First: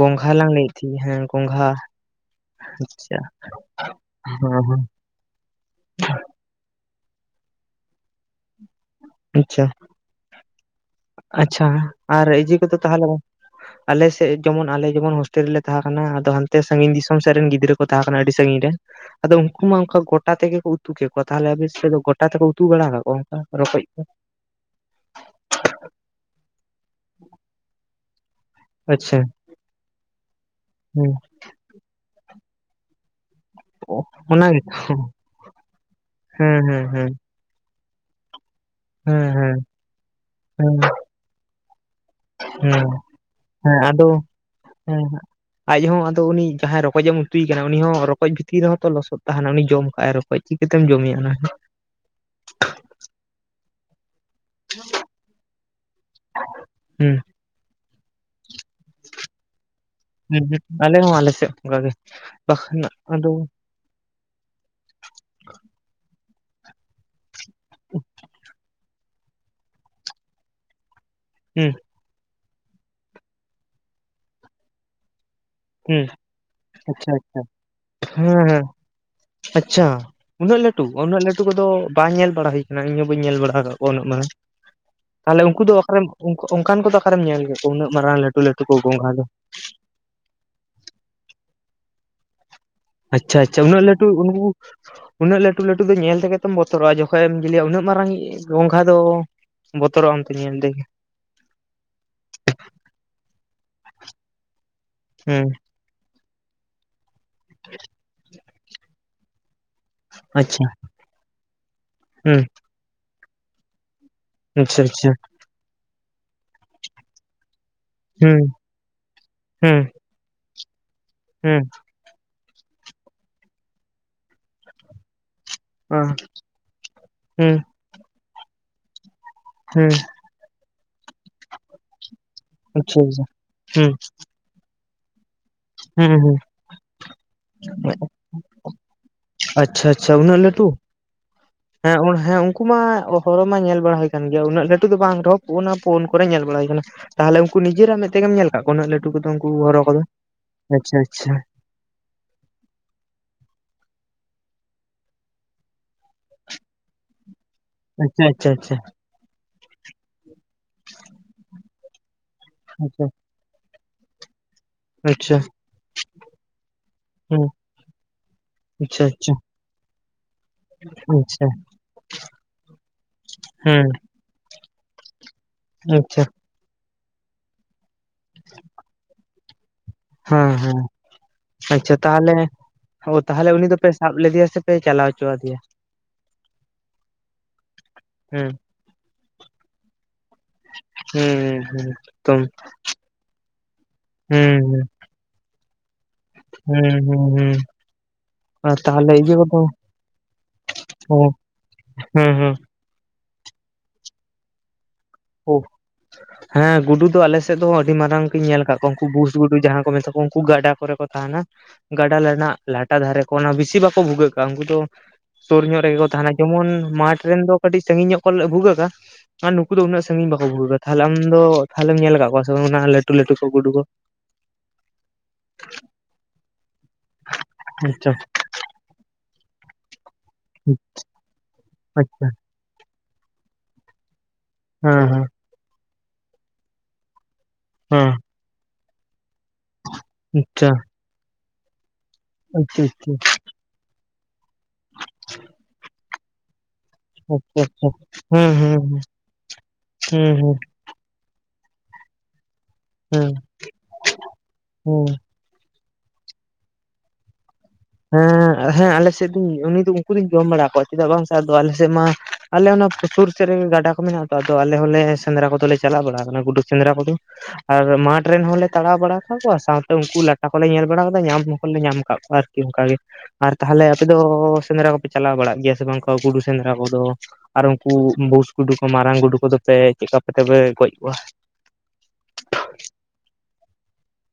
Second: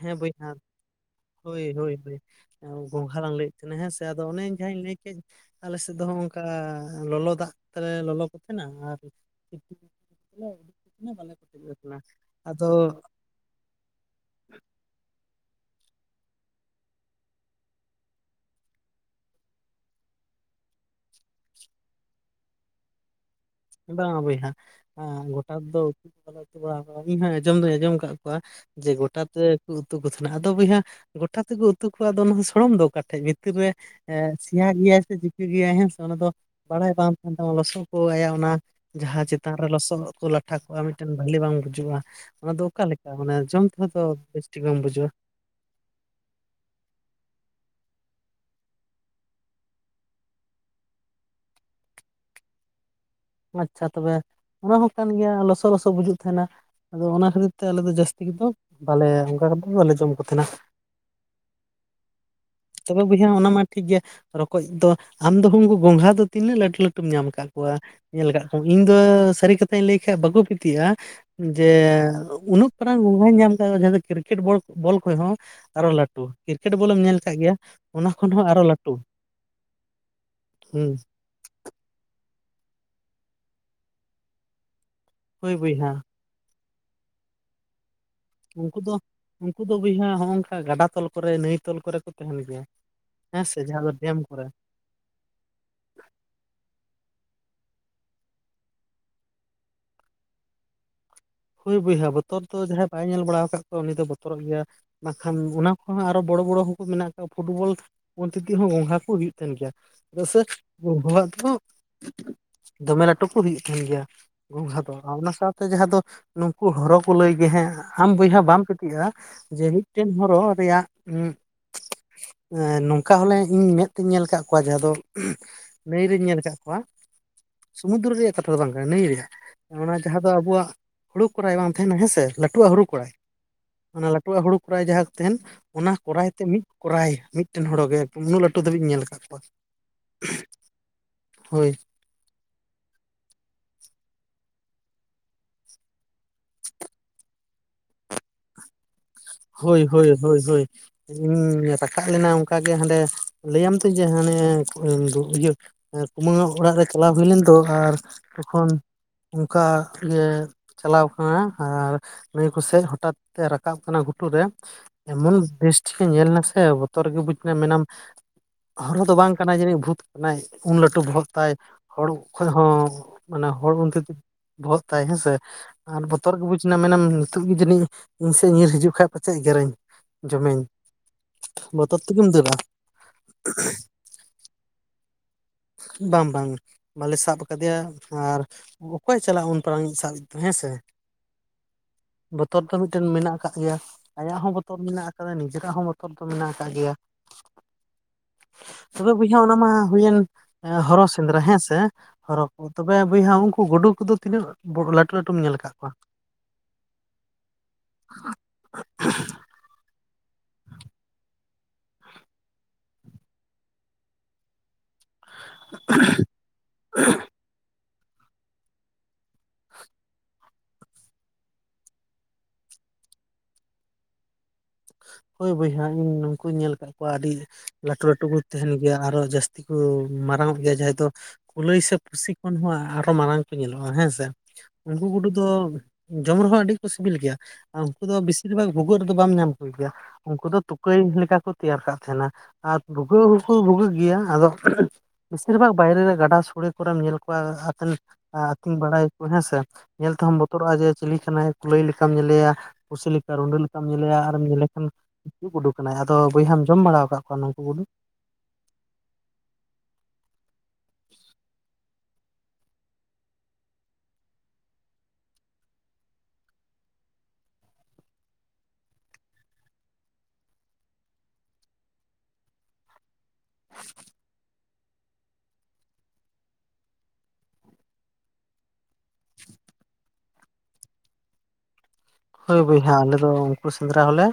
ᱦᱮᱸ ᱵᱳᱭᱦᱟ ᱞᱟᱝ ᱞᱟᱹᱭᱮᱫ ᱛᱟᱦᱮᱸ ᱦᱮᱸ ᱦᱳᱭ ᱜᱚᱝᱜᱷᱟ ᱦᱳᱭ ᱜᱚᱝᱜᱷᱟ ᱟᱪᱪᱷᱟ ᱞᱟᱝ ᱞᱟᱹᱭᱮᱫ ᱛᱟᱦᱮᱸᱱᱟ ᱦᱮᱸᱥᱮ ᱟᱫᱚ ᱚᱱᱮ ᱡᱟᱦᱟᱸᱧ ᱞᱟᱹᱭᱼᱼ ᱠᱟᱹᱡ ᱟᱞᱮ ᱥᱮᱫ ᱫᱚ ᱦᱚ ᱚᱝᱠᱟ ᱞᱚᱞᱚ ᱫᱟᱜ ᱛᱮᱞᱮ ᱞᱚᱞᱚ ᱠᱚ ᱛᱟᱦᱮᱱᱟ᱾ ᱟᱨ ᱟᱪᱪᱷᱟ [unintelligible] ᱠᱚ ᱛᱟᱦᱮᱱᱟ, ᱵᱟᱞᱮ ᱟᱪᱪᱷᱟ ᱠᱚᱴᱮᱡᱚᱜ ᱠᱟᱱᱟ ᱟᱨ ᱮᱡᱟᱹ ᱟᱫᱚ ᱠᱚᱫᱚ ᱛᱟᱦᱚᱞᱮᱼᱼ ᱟᱞᱮᱥᱮᱫ ᱡᱳᱢᱚᱱ ᱟᱞᱮ ᱡᱮᱢᱚᱱ ᱦᱳᱥᱴᱮᱞ ᱨᱮᱞᱮ ᱛᱟᱦᱮᱸ ᱠᱟᱱᱟ ᱟᱫᱚ ᱦᱟᱱᱛᱮ ᱥᱟᱺᱜᱤᱧ ᱫᱤᱥᱚᱢ ᱥᱮᱫ ᱨᱮᱱ ᱜᱤᱫᱽᱨᱟᱹ ᱠᱚ ᱛᱟᱦᱮᱸ ᱠᱟᱱᱟ ᱟᱹᱰᱤ ᱥᱟᱺᱜᱤᱧ ᱨᱮ᱾ ᱟᱫᱚ ᱩᱱᱠᱩ ᱢᱟ ᱚᱱᱠᱟ ᱜᱚᱴᱟ ᱛᱮᱜᱮ ᱠᱚ ᱩᱛᱩ ᱠᱮᱫ ᱠᱚᱣᱟ ᱛᱟᱦᱚᱞᱮ ᱟᱵᱮᱱ ᱥᱮᱫ ᱫᱚ ᱜᱚᱴᱟ ᱛᱮᱠᱚ ᱩᱛᱩ ᱵᱟᱲᱟᱣ ᱠᱟᱜ ᱠᱚᱣᱟ᱾ ᱯᱟᱨᱚᱠᱚᱡ ᱵᱟᱝᱼᱟ ᱵᱚᱭᱦᱟ ᱜᱚᱴᱟ ᱫᱚ [unintelligible] ᱟᱸᱡᱚᱢ ᱫᱩᱧ ᱟᱸᱡᱚᱢ ᱟᱠᱟᱫ ᱠᱚᱣᱟ᱾ ᱡᱮ ᱜᱚᱴᱟ ᱛᱮᱠᱚ ᱩᱛᱩ ᱠᱚ ᱛᱟᱦᱮᱱᱟ᱾ ᱟᱫᱚ ᱵᱚᱭᱦᱟ ᱦᱩᱸ ᱜᱳᱴᱟ ᱛᱮᱠᱚ ᱩᱛᱩ ᱠᱚᱣᱟ ᱫᱚ ᱱᱚᱣᱟ ᱥᱚᱲᱚᱢ ᱫᱚ ᱚᱠᱟᱴᱷᱮᱡ ᱵᱷᱤᱛᱤᱨ ᱨᱮ ᱮᱼ ᱚᱱᱟ ᱥᱮᱭᱟ ᱜᱮᱛᱚ ᱜᱮᱭᱟᱭ ᱥᱮ ᱡᱤᱠᱟᱹ ᱜᱮᱭᱟᱭ ᱦᱮᱸᱥᱮ ᱚᱱᱟ ᱫᱚ ᱦᱮᱸ ᱦᱮᱸ ᱵᱟᱲᱟᱭ ᱦᱮᱸ ᱵᱟᱝ ᱛᱟᱦᱮᱸ ᱛᱟ ᱞᱚᱥᱚᱫ ᱠᱚ ᱟᱭᱟ ᱚᱱᱟ ᱡᱟᱦᱟᱸ ᱦᱮᱸ ᱪᱮᱛᱟᱱ ᱦᱮᱸ ᱨᱮ ᱞᱚᱥᱚᱫ ᱠᱚ ᱞᱟᱴᱷᱟ ᱦᱮᱸ ᱠᱚᱜᱼᱟ, ᱢᱤᱫᱴᱮᱱ ᱵᱷᱷᱟᱞᱤ ᱵᱟᱝ ᱵᱩᱡᱩᱜᱼᱟ᱾ ᱚᱱᱟ ᱫᱚ ᱚᱠᱟ ᱦᱮᱸ ᱞᱮᱠᱟ ᱢᱟᱱᱮ ᱡᱚᱢ ᱦᱮᱸ ᱛᱮᱦᱚᱸ ᱛᱚ ᱟᱫᱚ ᱵᱮᱥ ᱴᱷᱤᱠ ᱵᱟᱢ ᱵᱩᱡᱷᱟᱹᱜᱼᱟ᱾ ᱦᱮᱸ ᱟᱡ ᱦᱚᱸ ᱟᱫᱚ ᱩᱱᱤ ᱡᱟᱦᱟᱸᱭ ᱨᱚᱠᱚᱡᱮ ᱮᱢ ᱩᱛᱩᱭᱮ ᱟᱠᱟᱱᱟ, ᱩᱱᱤ ᱦᱚᱸ ᱨᱚᱠᱚᱡ ᱵᱷᱤᱛᱤᱨ ᱨᱮᱦᱚᱸ ᱛᱚ ᱞᱚᱥᱚᱫ ᱛᱟᱦᱮᱱᱟ ᱩᱱᱤ ᱡᱚᱢ ᱠᱟᱜᱟᱭ ᱨᱚᱠᱚᱡ᱾ ᱪᱤᱠᱟᱹᱛᱮᱢ ᱡᱚᱢᱭᱟ᱾ ᱚᱱᱟ ᱟᱪᱪᱷᱟ ᱛᱚᱵᱮ ᱚᱱᱟ ᱦᱚᱸ ᱠᱟᱱ ᱜᱮᱭᱟ᱾ ᱞᱚᱥᱚ ᱞᱚᱥᱚ ᱵᱩᱡᱩᱜ ᱛᱟᱦᱮᱱᱟ᱾ ᱟᱫᱚ ᱚᱱᱟ ᱠᱷᱟᱹᱛᱤᱨ ᱛᱮ ᱟᱞᱮ ᱫᱚ ᱡᱟᱹᱥᱛᱤ ᱜᱮ ᱫᱚ ᱯᱟᱞᱮ ᱚᱱᱠᱟ ᱠᱟᱛᱮ ᱫᱚ ᱵᱟᱞᱮ ᱡᱚᱢ ᱠᱚ ᱦᱩᱸ ᱛᱟᱦᱮᱱᱟ᱾ ᱦᱩᱸ ᱟᱞᱮ ᱦᱚᱸ ᱟᱞᱮ ᱥᱮᱫ ᱚᱱᱠᱟ ᱜᱮ ᱵᱟᱠᱷᱟᱱ ᱛᱚᱵᱮ ᱵᱳᱭᱦᱟ ᱟᱫᱚ ᱚᱱᱟ ᱢᱟ ᱴᱷᱤᱠ ᱜᱮᱭᱟ ᱨᱚᱠᱚᱡ ᱫᱚ ᱟᱢ ᱫᱚᱠᱩ ᱜᱩᱝᱜᱷᱟ ᱫᱚ ᱛᱤᱱᱟᱹᱜ ᱞᱟᱹᱴᱩ ᱞᱟᱹᱴᱩᱢ ᱧᱟᱢ ᱟᱠᱟᱫ ᱠᱚᱣᱟ᱾ ᱧᱮᱞ ᱟᱠᱟᱫ ᱠᱚ ᱤᱧ ᱫᱚ ᱥᱟᱹᱨᱤ ᱠᱟᱛᱷᱟᱧ ᱞᱟᱹᱭ ᱠᱷᱟᱡ ᱵᱟᱠᱚ ᱯᱤᱛᱩᱜᱼᱟ ᱡᱮ ᱦᱩᱸ ᱩᱱᱟᱹᱜ ᱢᱟᱨᱟᱝ ᱜᱚᱸᱜᱷᱟᱧ ᱧᱟᱢ ᱠᱟᱜ ᱠᱳᱣᱟ ᱡᱟᱦᱟᱸ ᱫᱚ ᱠᱨᱤᱠᱮᱴ ᱵᱚᱞ ᱠᱷᱚᱡ ᱦᱚᱸ᱾ ᱟᱨᱚ ᱦᱩᱸ ᱞᱟᱹᱴᱩ ᱠᱨᱤᱠᱮᱴ ᱵᱚᱞᱮᱢ ᱟᱪᱪᱷᱟ ᱧᱮᱞ ᱠᱟᱜ ᱟᱪᱪᱷᱟ ᱜᱮᱭᱟ᱾ ᱚᱱᱟ ᱦᱮᱸ ᱠᱷᱚᱱ ᱦᱚᱸ ᱟᱨᱚ ᱦᱮᱸ ᱞᱟᱹᱴᱩ᱾ ᱟᱪᱪᱷᱟ ᱩᱱᱟᱹᱜ ᱞᱟᱹᱴᱩ ᱦᱩᱸ ᱞᱟᱹᱴ᱾ ᱛᱩ ᱠᱚᱫᱚ ᱵᱟᱝ ᱧᱮᱞ ᱵᱟᱲᱟ ᱦᱩᱭ ᱠᱟᱱᱟ ᱤᱧᱦᱳ ᱵᱟᱹᱧ ᱧᱮᱞ ᱵᱟᱲᱟ ᱟᱠᱟᱫ ᱠᱚᱣᱟ ᱩᱱᱟᱹᱜ ᱢᱟᱨᱟᱝ ᱛᱟᱦᱚᱞᱮ ᱦᱳᱭ ᱩᱱᱠᱩ ᱫᱚ ᱵᱚᱭᱦᱟ ᱚᱠᱟᱨᱮᱢ ᱚᱱᱠᱩ ᱚᱱᱠᱟ ᱠᱚ ᱫᱚ ᱚᱠᱟᱨᱮᱢ ᱧᱮᱞ ᱠᱮᱫ ᱠᱚ ᱩᱱᱟᱹᱜ ᱢᱟᱨᱟᱝ ᱞᱟ ᱩᱱᱠᱩ ᱫᱚ ᱩᱱᱠᱩ ᱫᱚ ᱵᱚᱭᱦᱟ ᱦᱚᱸᱜᱼᱚᱭ ᱜᱟᱰᱟ ᱛᱚᱞ ᱠᱚᱨᱮ ᱱᱟᱹᱭ ᱛᱚᱞ ᱠᱚᱨᱮ ᱠᱚ ᱛᱟᱦᱮᱱ ᱜᱮᱭᱟ᱾ ᱟᱪᱪᱷᱟ ᱦᱮᱸ ᱥᱮ ᱟᱪᱪᱷᱟ ᱡᱟᱦᱟᱸ ᱩᱱᱟᱹᱜ ᱫᱚ ᱞᱟᱹᱴᱩ ᱰᱮᱢ ᱩᱱ ᱠᱚᱨᱮ ᱩᱱᱟᱹᱜ ᱞᱟᱹᱴᱩ ᱞᱟᱹᱴᱩ ᱫᱚ ᱧᱮᱞ ᱛᱮ ᱜᱮ ᱛᱚᱢ ᱵᱚᱛᱚᱨᱚᱜᱼᱟ᱾ ᱡᱚᱠᱷᱮ ᱮᱢ ᱡᱮᱞᱤᱭᱟ ᱩᱱᱟᱹᱜ ᱢᱟᱨᱟᱝ ᱤ ᱜᱚᱝᱜᱷᱟ ᱫᱚ᱾ ᱵᱚᱛᱚᱨᱚᱜ ᱟᱢ ᱧᱮᱞ ᱛᱮᱜᱤ ᱦᱩᱭ ᱵᱚᱭᱦᱟ ᱵᱚᱛᱚᱨ ᱫᱚ ᱡᱟᱦᱟᱸᱭ ᱵᱟᱭ ᱧᱮᱞ ᱵᱟᱲᱟ ᱟᱠᱟᱫ ᱠᱚᱣᱟ ᱩᱱᱤ ᱫᱚ ᱵᱚᱛᱚᱨᱚᱜ ᱜᱮᱭᱟ ᱵᱟᱝ ᱠᱷᱟᱱ ᱦᱩᱸ ᱚᱱᱟ᱾ ᱟᱨᱚ ᱵᱚᱲᱚ ᱵᱚᱲᱚ ᱦᱚᱸᱠᱚ ᱢᱮᱱᱟᱜ ᱠᱚᱟᱜᱣᱟ ᱯᱷᱩᱴᱵᱚᱞ ᱩᱱᱛᱮ ᱛᱤᱛᱤ ᱦᱚᱸ ᱜᱚᱸᱜᱷᱟ ᱠᱚ ᱦᱩᱭᱩᱜ ᱟᱪᱪᱷᱟ ᱦᱩᱸ [unintelligible] ᱫᱚᱢᱮ ᱞᱟᱹᱴᱩ ᱠᱚ ᱦᱩᱭᱩᱜ ᱠᱟᱱ ᱜᱮᱭᱟ᱾ ᱜᱚᱝᱜᱷᱟ ᱟᱪᱪᱷᱟ ᱫᱚ ᱟ ᱟᱪᱪᱷᱟ ᱚᱱᱟ ᱥᱟᱶᱛᱮ ᱡᱟᱦᱟᱸ ᱫᱚ, ᱱᱩᱠᱩ ᱦᱚᱨᱚ ᱠᱚ ᱞᱟᱹᱭ ᱜᱮ ᱦᱮᱸ ᱟᱢ ᱵᱚᱭᱦᱟ ᱦᱩᱸ ᱵᱟᱢ ᱯᱟᱹᱛᱤᱭᱼᱟ᱾ ᱡᱮ ᱢᱤᱫᱴᱮᱱ ᱦᱚᱨᱚ ᱨᱮᱭᱟᱜ ᱦᱮᱸ ᱟᱸ ᱱᱚᱝᱠᱟ ᱦᱚᱞᱮ ᱤᱧ ᱢᱮᱸᱫ ᱛᱮᱧ ᱧᱮᱞ ᱠᱟᱫ ᱠᱚᱣᱟ ᱡᱟᱦᱟᱸ ᱫᱚ᱾ ᱦᱩᱸ ᱱᱟᱹᱭᱨᱤᱧ ᱧᱮᱞ ᱠᱟᱫ ᱠᱚᱣᱟ ᱦᱩᱸ ᱥᱳᱢᱩᱫᱚᱨᱚ ᱨᱮᱭᱟᱜ ᱠᱟᱛᱷᱟ ᱫᱚ ᱵᱟᱝ ᱠᱟᱱᱟ, ᱱᱟᱹᱭ ᱨᱮᱭᱟᱜ ᱦᱩᱸ ᱚᱱᱟ ᱡᱟᱦᱟᱸ ᱟᱵᱩᱣᱟᱼᱜ ᱦᱩᱲᱩ ᱠᱚᱲᱟᱭ ᱵᱟᱝ ᱛᱟᱦᱮᱱᱟ ᱦᱮᱸᱥᱮ ᱞᱟᱹᱴᱩᱣᱟᱜ ᱦᱩᱲᱩ ᱟᱪᱪᱷᱟ ᱠᱚᱲᱟᱨᱮ ᱟᱪᱪᱷᱟ ᱦᱩᱸ ᱚᱱᱟ ᱞᱟᱹᱴᱩᱣᱟᱜ ᱦᱩᱲᱩ ᱠᱚᱨᱟᱭ ᱡᱟᱦᱟᱸ ᱠᱚ ᱛᱟᱦᱮᱱ ᱚᱱᱟ ᱦᱩᱸ ᱠᱚᱨᱟᱭ ᱦᱩᱸ ᱛᱮ ᱢᱤᱫ ᱠᱚᱨᱟᱭ ᱢᱤᱫᱴᱮᱱ ᱦᱚᱲᱚ ᱜᱮ ᱩᱱᱟᱹᱜ ᱞᱟᱹᱴᱩ ᱫᱷᱟᱹᱵᱤᱡ ᱤᱧ ᱧᱮᱞ ᱟᱠᱟᱫ ᱠᱚᱣᱟ᱾ ᱟᱪᱪᱷᱟ ᱟᱪᱪᱷᱟ ᱩᱱᱟᱹᱜ ᱞᱟᱹᱴᱩ ᱦᱳᱭ ᱦᱮᱸ ᱚᱬ ᱦᱮᱸ ᱚᱩ ᱠᱩ ᱢᱟ ᱦᱚᱨᱚ ᱢᱟ ᱧᱮᱞ ᱵᱟᱲᱟ ᱦᱩᱭ ᱠᱟᱱ ᱜᱤᱭᱟ, ᱩᱱᱟᱹᱜ ᱞᱟᱹᱴᱩ ᱫᱚ ᱵᱟᱝ ᱨᱮᱦᱚᱸ ᱚᱱᱟ ᱯᱷᱳᱱ ᱠᱚᱨᱮ ᱧᱮᱞ ᱵᱟᱲᱟ ᱦᱩᱭ ᱟᱠᱟᱱᱟ᱾ ᱛᱟᱦᱚᱞᱮ ᱩᱱᱠᱩ ᱱᱤᱡᱮᱨᱟᱜ ᱢᱮᱫ ᱛᱮ ᱜᱮᱢ ᱧᱮᱞ ᱟᱠᱟᱫ ᱠᱚᱣᱟ ᱩᱱᱟᱹᱜ ᱞᱟᱹᱴᱩ ᱠᱚᱫᱚ ᱩᱱᱠᱩ ᱦᱚᱨᱚ ᱦᱳᱭ ᱠᱚᱫᱚ ᱦᱳᱭ ᱦᱳᱭ ᱦᱳᱭ ᱟᱪᱪᱷᱟ ᱟᱪᱪᱷᱟ ᱮᱤ ᱛᱟᱦ ᱞᱮᱱᱟᱭ ᱚᱱᱠᱟ ᱜᱮ ᱦᱟᱸᱰᱮ ᱞᱟᱹᱭᱟᱢ ᱛᱚ ᱡᱮ ᱦᱟᱱᱮ ᱤᱭᱟᱹ ᱠᱩᱢᱟᱹᱝ ᱟᱜ ᱚᱲᱟᱜ ᱨᱮ ᱪᱟᱞᱟᱣ ᱦᱩᱭ ᱞᱮᱱ- ᱛᱚ ᱟᱨ ᱟᱪᱪᱷᱟ ᱛᱚᱠᱷᱚᱱ ᱟᱪᱪᱷᱟ ᱚᱱᱠᱟ ᱜᱮ ᱪᱟᱞᱟᱣ ᱟᱠᱟᱱᱟ᱾ ᱟᱨ ᱞᱟᱹᱭ ᱟᱠᱚ ᱥᱮᱫ ᱟᱪᱪᱷᱟ ᱦᱚᱴᱟᱛ ᱮ ᱨᱟᱠᱟᱵ ᱟᱠᱟᱱᱟ ᱜᱷᱩᱴᱩ ᱨᱮ᱾ ᱮᱢᱚᱱ ᱟᱪᱪᱷᱟ ᱟᱪᱪᱷᱟ ᱵᱮᱥ ᱴᱷᱤᱠᱮ ᱧᱮᱞ ᱮᱱᱟ ᱥᱮ ᱵᱚᱛᱚᱨᱜᱮ ᱵᱩᱡᱽ ᱦᱮᱸ ᱮᱱᱟ ᱢᱮᱱᱟᱢ ᱦᱚᱨᱚ ᱟᱪᱪᱷᱟ ᱫᱚ ᱟᱪᱪᱷᱟ ᱵᱟᱝ ᱠᱟᱱᱟᱭ ᱡᱟᱹᱱᱤᱡ ᱵᱷᱩᱛ ᱠᱟᱱᱟᱭ ᱩᱱ ᱞᱟᱹᱴᱩ ᱵᱷᱚᱦᱚᱜ ᱟᱪᱪᱷᱟ ᱛᱟᱭ ᱦᱚᱲ ᱩᱵ ᱠᱷᱚᱡ ᱦᱚᱸ ᱢᱟᱱᱮ ᱦᱚᱲ ᱦᱮᱸ ᱩᱱᱛᱤᱛᱤᱡ ᱵᱚᱦᱚᱜ ᱛᱟᱭ ᱦᱮᱸᱥᱮ ᱟᱨ ᱟᱪᱪᱷᱟ ᱵᱚᱛᱚᱨ ᱜᱮ ᱵᱩᱡᱽ ᱮᱱᱟ ᱢᱮᱱᱟᱢ ᱱᱤᱛᱚᱜ ᱜᱮ ᱡᱟᱹᱱᱤᱡ ᱤᱧ ᱥᱮᱫ ᱮ ᱧᱤᱨ ᱦᱤᱡᱩᱜ ᱠᱷᱟᱱ ᱯᱟᱪᱮᱫ ᱮ ᱜᱮᱨᱤᱧ ᱦᱩᱸ ᱦᱩᱸ ᱟᱪᱪᱷᱟ ᱵᱚᱛᱚᱨ ᱛᱮᱜᱮᱢ ᱛᱟᱦᱚᱞᱮ ᱫᱟᱹᱲᱟ ᱚ ᱛᱟᱦᱚᱞᱮ ᱩᱱᱤ ᱫᱚᱯᱮ ᱥᱟᱵ ᱞᱮᱫᱮᱭᱟ ᱥᱮᱯᱮ ᱪᱟᱞᱟᱣ ᱦᱚᱪᱚᱣᱟᱫᱮᱭᱟ᱾ ᱵᱟᱝ ᱵᱟᱝ᱾ ᱵᱟᱞᱮ ᱥᱟᱵ ᱟᱠᱟᱫᱮᱭᱟ ᱟᱨ ᱦᱮᱸ ᱚᱠᱚᱭ ᱪᱟᱞᱟᱜ-ᱟ ᱩᱱ ᱢᱟᱨᱟᱝ-ᱤᱡ ᱥᱟᱵ ᱫᱚ ᱦᱮᱸᱥᱮ᱾ ᱦᱮᱸ ᱦᱮᱸ ᱛᱚ ᱦᱩᱸ ᱵᱚᱛᱚᱨ ᱫᱚ ᱢᱤᱫᱴᱮᱱ ᱢᱮᱱᱟᱜ ᱟᱠᱟᱫ ᱜᱮᱭᱟ ᱟᱭᱟᱜ ᱦᱚᱸ ᱵᱚᱛᱚᱨ ᱦᱩᱸ ᱢᱮᱱᱟᱜ ᱟᱠᱟᱫᱟ ᱱᱤᱡᱮᱨᱟᱜ ᱦᱚᱸ ᱵᱚᱛᱚᱨ ᱵᱚᱛᱚᱨ ᱫᱚ ᱢᱮᱱᱟᱜ ᱟᱠᱟᱫ ᱜᱮᱭᱟ ᱦᱩᱸ ᱦᱩᱸ ᱦᱩᱸ ᱟᱨ ᱛᱚᱵᱮ ᱛᱟᱦᱚᱞᱮ ᱤᱭᱟᱹ ᱵᱚᱭᱦᱟ ᱚᱱᱟ ᱠᱚᱫᱚ ᱢᱟ ᱦᱩᱭᱮᱱ ᱦᱚᱨᱚ ᱦᱮᱸ ᱥᱮᱸᱫᱽᱨᱟ ᱦᱮᱸᱥᱮ ᱦᱮᱸ ᱦᱚᱨᱚ ᱦᱮᱸ ᱠᱚ ᱛᱚᱵᱮ ᱵᱚᱭᱦᱟ ᱩᱱᱠᱩ ᱜᱩᱰᱩ ᱠᱚᱫᱚ ᱛᱤᱱᱟᱹᱜ ᱞᱟᱹᱴᱩ ᱞᱟᱹᱴᱩ ᱦᱮᱸ ᱜᱩᱰᱩ ᱫᱚ ᱟᱞᱮ ᱥᱮᱫ ᱫᱚ ᱟᱹᱰᱤ ᱢᱟᱨᱟᱝ ᱜᱮᱧ ᱧᱮᱞ ᱟᱠᱟᱫ ᱠᱚᱣᱟ ᱩᱱᱠᱩ ᱵᱩᱥ ᱜᱩᱰᱩ, ᱡᱟᱦᱟᱸ ᱠᱚ ᱢᱮᱛᱟ ᱠᱚ ᱩᱱᱠᱩ ᱜᱟᱰᱟ ᱠᱚᱨᱮ ᱠᱚ ᱛᱟᱦᱮᱸᱱᱟ᱾ ᱜᱟᱰᱟ ᱨᱮᱱᱟᱜ ᱞᱟᱴᱟ ᱫᱷᱟᱨᱮ ᱠᱚ ᱚᱱᱟ ᱵᱤᱥᱤ ᱵᱟᱠᱚ ᱵᱷᱩᱜᱟᱹᱜ-ᱟ ᱩᱱᱠᱩ ᱫᱚ᱾ ᱥᱩᱨ ᱧᱚᱜ ᱨᱮᱜᱮ ᱠᱚ ᱛᱟᱦᱮᱱᱟ ᱡᱮᱢᱚᱱ ᱢᱟᱴᱷ ᱨᱮᱱ ᱫᱚ ᱠᱟᱹᱴᱤᱡ ᱥᱟᱺᱜᱤᱧ ᱧᱚᱜ ᱠᱚ ᱵᱷᱩᱜᱟᱹᱜ-ᱟ, ᱟᱨ ᱱᱩᱠᱩ ᱫᱚ ᱩᱱᱟᱹᱜ ᱥᱟᱺᱜᱤᱧ ᱵᱟᱠᱚ ᱵᱷᱩᱜᱟᱹᱜ-ᱟ ᱛᱟᱦᱚᱞᱮ ᱟᱢ ᱫᱚ ᱛᱟᱦᱚᱞᱮᱢ ᱧᱮᱞ ᱟᱠᱟᱫ ᱠᱚᱣᱟ ᱥᱮ ᱵᱟᱝ ᱚᱱᱟ ᱞᱟᱹᱴᱩ ᱞᱟᱹᱴᱩ ᱠᱚ ᱜᱩᱰᱩ ᱠᱚ? ᱦᱚᱭ ᱵᱚᱭᱦᱟ ᱤᱧ ᱱᱩᱠᱩᱧ ᱧᱮᱞ ᱟᱠᱟᱫ ᱠᱚᱣᱟ ᱟᱹᱰᱤ ᱞᱟᱹᱴᱩ ᱟᱪᱪᱷᱟ ᱞᱟᱹᱴᱩ ᱠᱚ, ᱛᱟᱦᱮᱱ ᱜᱮᱭᱟ ᱟᱨᱚ ᱡᱟᱹᱥᱛᱤ ᱠᱚ ᱢᱟᱨᱟᱝᱚᱜ ᱜᱮᱭᱟ ᱡᱟᱦᱟᱸᱭ ᱫᱚ ᱠᱩᱞᱟᱹᱭ ᱥᱮ ᱟᱪᱪᱷᱟ ᱯᱩᱥᱤ ᱠᱷᱚᱱ ᱦᱚᱸ ᱟᱨᱦᱚᱸ ᱢᱟᱨᱟᱝ ᱠᱚ ᱧᱮᱞᱚᱜ-ᱟ ᱦᱮᱸᱥᱮ ᱩᱱᱠᱩ ᱦᱮᱸ ᱦᱮᱸ ᱜᱩᱰᱩ ᱫᱚ ᱡᱚᱢ ᱨᱮᱦᱚᱸ ᱟᱹᱰᱤ ᱠᱚ ᱥᱤᱵᱤᱞ ᱜᱮᱭᱟ ᱩᱱᱠᱩ ᱦᱮᱸ ᱫᱚ ᱵᱤᱥᱤᱨ ᱵᱷᱟᱜᱽ ᱵᱷᱩᱜᱟᱹᱜ ᱨᱮᱫᱚ ᱵᱟᱢ ᱧᱟᱢ ᱠᱚᱣᱟ᱾ ᱜᱮᱭᱟ ᱩᱱᱠᱩ ᱫᱚ ᱟᱪᱪᱷᱟ ᱛᱩᱠᱟᱹᱭ ᱞᱮᱠᱟ ᱠᱚ ᱛᱮᱭᱟᱨ ᱠᱟᱜ ᱛᱟᱦᱮᱱᱟ ᱟᱨ ᱟᱪᱪᱷᱟ ᱟᱪᱪᱷᱟ ᱵᱷᱩᱜᱟᱹᱜ ᱦᱚᱸ ᱠᱚ ᱵᱷᱩᱜᱟᱹᱜ ᱜᱮᱭᱟ ᱟᱫᱚ ᱵᱮᱥᱤᱨ ᱵᱷᱟᱜᱽ ᱵᱟᱭᱨᱮ ᱨᱮ ᱜᱟᱰᱟ ᱥᱳᱲᱮ ᱠᱚᱨᱮᱢ ᱧᱮᱞ ᱠᱚᱣᱟ ᱟᱪᱪᱷᱟ ᱟᱪᱪᱷᱟ ᱟᱪᱪᱷᱟ ᱟᱛᱮᱱ ᱦᱮᱸ ᱟᱹᱛᱤᱧ ᱦᱮᱸ ᱦᱮᱸ ᱵᱟᱲᱟᱭᱟᱠᱚ ᱦᱮᱸᱥᱮ ᱧᱮᱞ ᱛᱮᱦᱚᱢ ᱦᱮᱸ ᱵᱚᱛᱚᱨᱚᱜ-ᱟ ᱡᱮ ᱪᱤᱞᱤ ᱠᱟᱱᱟᱭ? ᱠᱩᱞᱟᱹᱭ ᱞᱮᱠᱟᱢ ᱧᱮᱞᱮᱭᱟ ᱯᱩᱥᱤ ᱦᱮᱸ ᱞᱮᱠᱟ ᱨᱩᱸᱰᱟᱹ ᱞᱮᱠᱟᱢ ᱧᱮᱞᱮᱭᱟ ᱟᱨᱮᱢ ᱧᱮᱞᱮ ᱠᱷᱟᱱ ᱦᱮᱸ ᱱᱩᱭ ᱜᱩᱰᱩ ᱠᱟᱱᱟᱭ ᱟᱫᱚ ᱵᱚᱭᱦᱟᱢ ᱡᱚᱢ ᱵᱟᱲᱟ ᱟᱠᱟᱫ ᱠᱚᱣᱟ ᱱᱩᱠᱩ ᱜᱩ‍ᱰᱩ? ᱦᱮᱸ ᱦᱮᱸ ᱟᱞᱮ ᱥᱮᱫ ᱫᱚᱧ ᱩᱱᱤ ᱫᱚ ᱩᱱᱠᱩ ᱫᱚᱧ ᱡᱚᱢ ᱵᱟᱲᱟ ᱠᱚᱣᱟ ᱪᱮᱫᱟᱜ ᱵᱟᱝ ᱥᱮ ᱟᱫᱚ ᱟᱞᱮ ᱥᱮᱫ ᱢᱟ ᱟᱞᱮ ᱚᱱᱟ ᱥᱩᱨ ᱥᱮᱫ ᱨᱮᱜᱮ ᱜᱟᱰᱟ ᱠᱚ ᱢᱮᱱᱟᱜ-ᱟ ᱛᱚ ᱟᱫᱚ ᱟᱞᱮ ᱦᱚᱸᱞᱮ ᱥᱮᱸᱫᱽᱨᱟ ᱠᱚᱫᱚᱞᱮ ᱪᱟᱞᱟᱣ ᱵᱟᱲᱟ ᱟᱠᱟᱱᱟ ᱜᱩᱰᱩ ᱥᱮᱸᱫᱽᱨᱟ ᱠᱚᱫᱚ᱾ ᱟᱨ ᱢᱟᱴᱷ ᱨᱮᱱ ᱦᱚᱸᱞᱮ ᱛᱟᱲᱟᱣ ᱵᱟᱲᱟ ᱟᱠᱟᱫ ᱠᱚᱣᱟ ᱥᱟᱶᱛᱮ ᱩᱱᱠᱩ ᱞᱟᱴᱟ ᱠᱚᱞᱮ ᱧᱮᱞ ᱵᱟᱲᱟ ᱟᱠᱟᱫᱟ ᱧᱟᱢ ᱦᱚᱸ ᱞᱮ ᱧᱟᱢ ᱟᱠᱟᱫ ᱠᱚᱣᱟ ᱟᱨᱠᱤ᱾ ᱚᱱᱠᱟ ᱜᱮ ᱟᱨ ᱛᱟᱦᱚᱞᱮ ᱟᱯᱮ ᱫᱚ ᱥᱮᱸᱫᱽᱨᱟ ᱠᱚᱯᱮ ᱪᱟᱞᱟᱣ ᱵᱟᱲᱟᱜ ᱜᱮᱭᱟ ᱥᱮ ᱵᱟᱝ ᱚᱱᱠᱟ ᱜᱩᱰᱩ ᱥᱮᱸᱫᱽᱨᱟ ᱠᱚᱫᱚ ᱟᱨ ᱩᱱᱠᱩ ᱵᱩᱥ ᱜᱩᱰᱩ ᱠᱚ ᱢᱟᱨᱟᱝ ᱜᱩᱰᱩ ᱠᱚᱫᱚ ᱯᱮ ᱪᱮᱫᱠᱟ ᱛᱮᱯᱮ ᱜᱚᱡ ᱠᱚᱣᱟ? ᱦᱳᱭ ᱵᱚᱭᱦᱟ ᱟᱞᱮ ᱫᱚ ᱩᱱᱠᱩ ᱥᱮᱸᱫᱽᱨᱟ ᱦᱚᱸᱞᱮ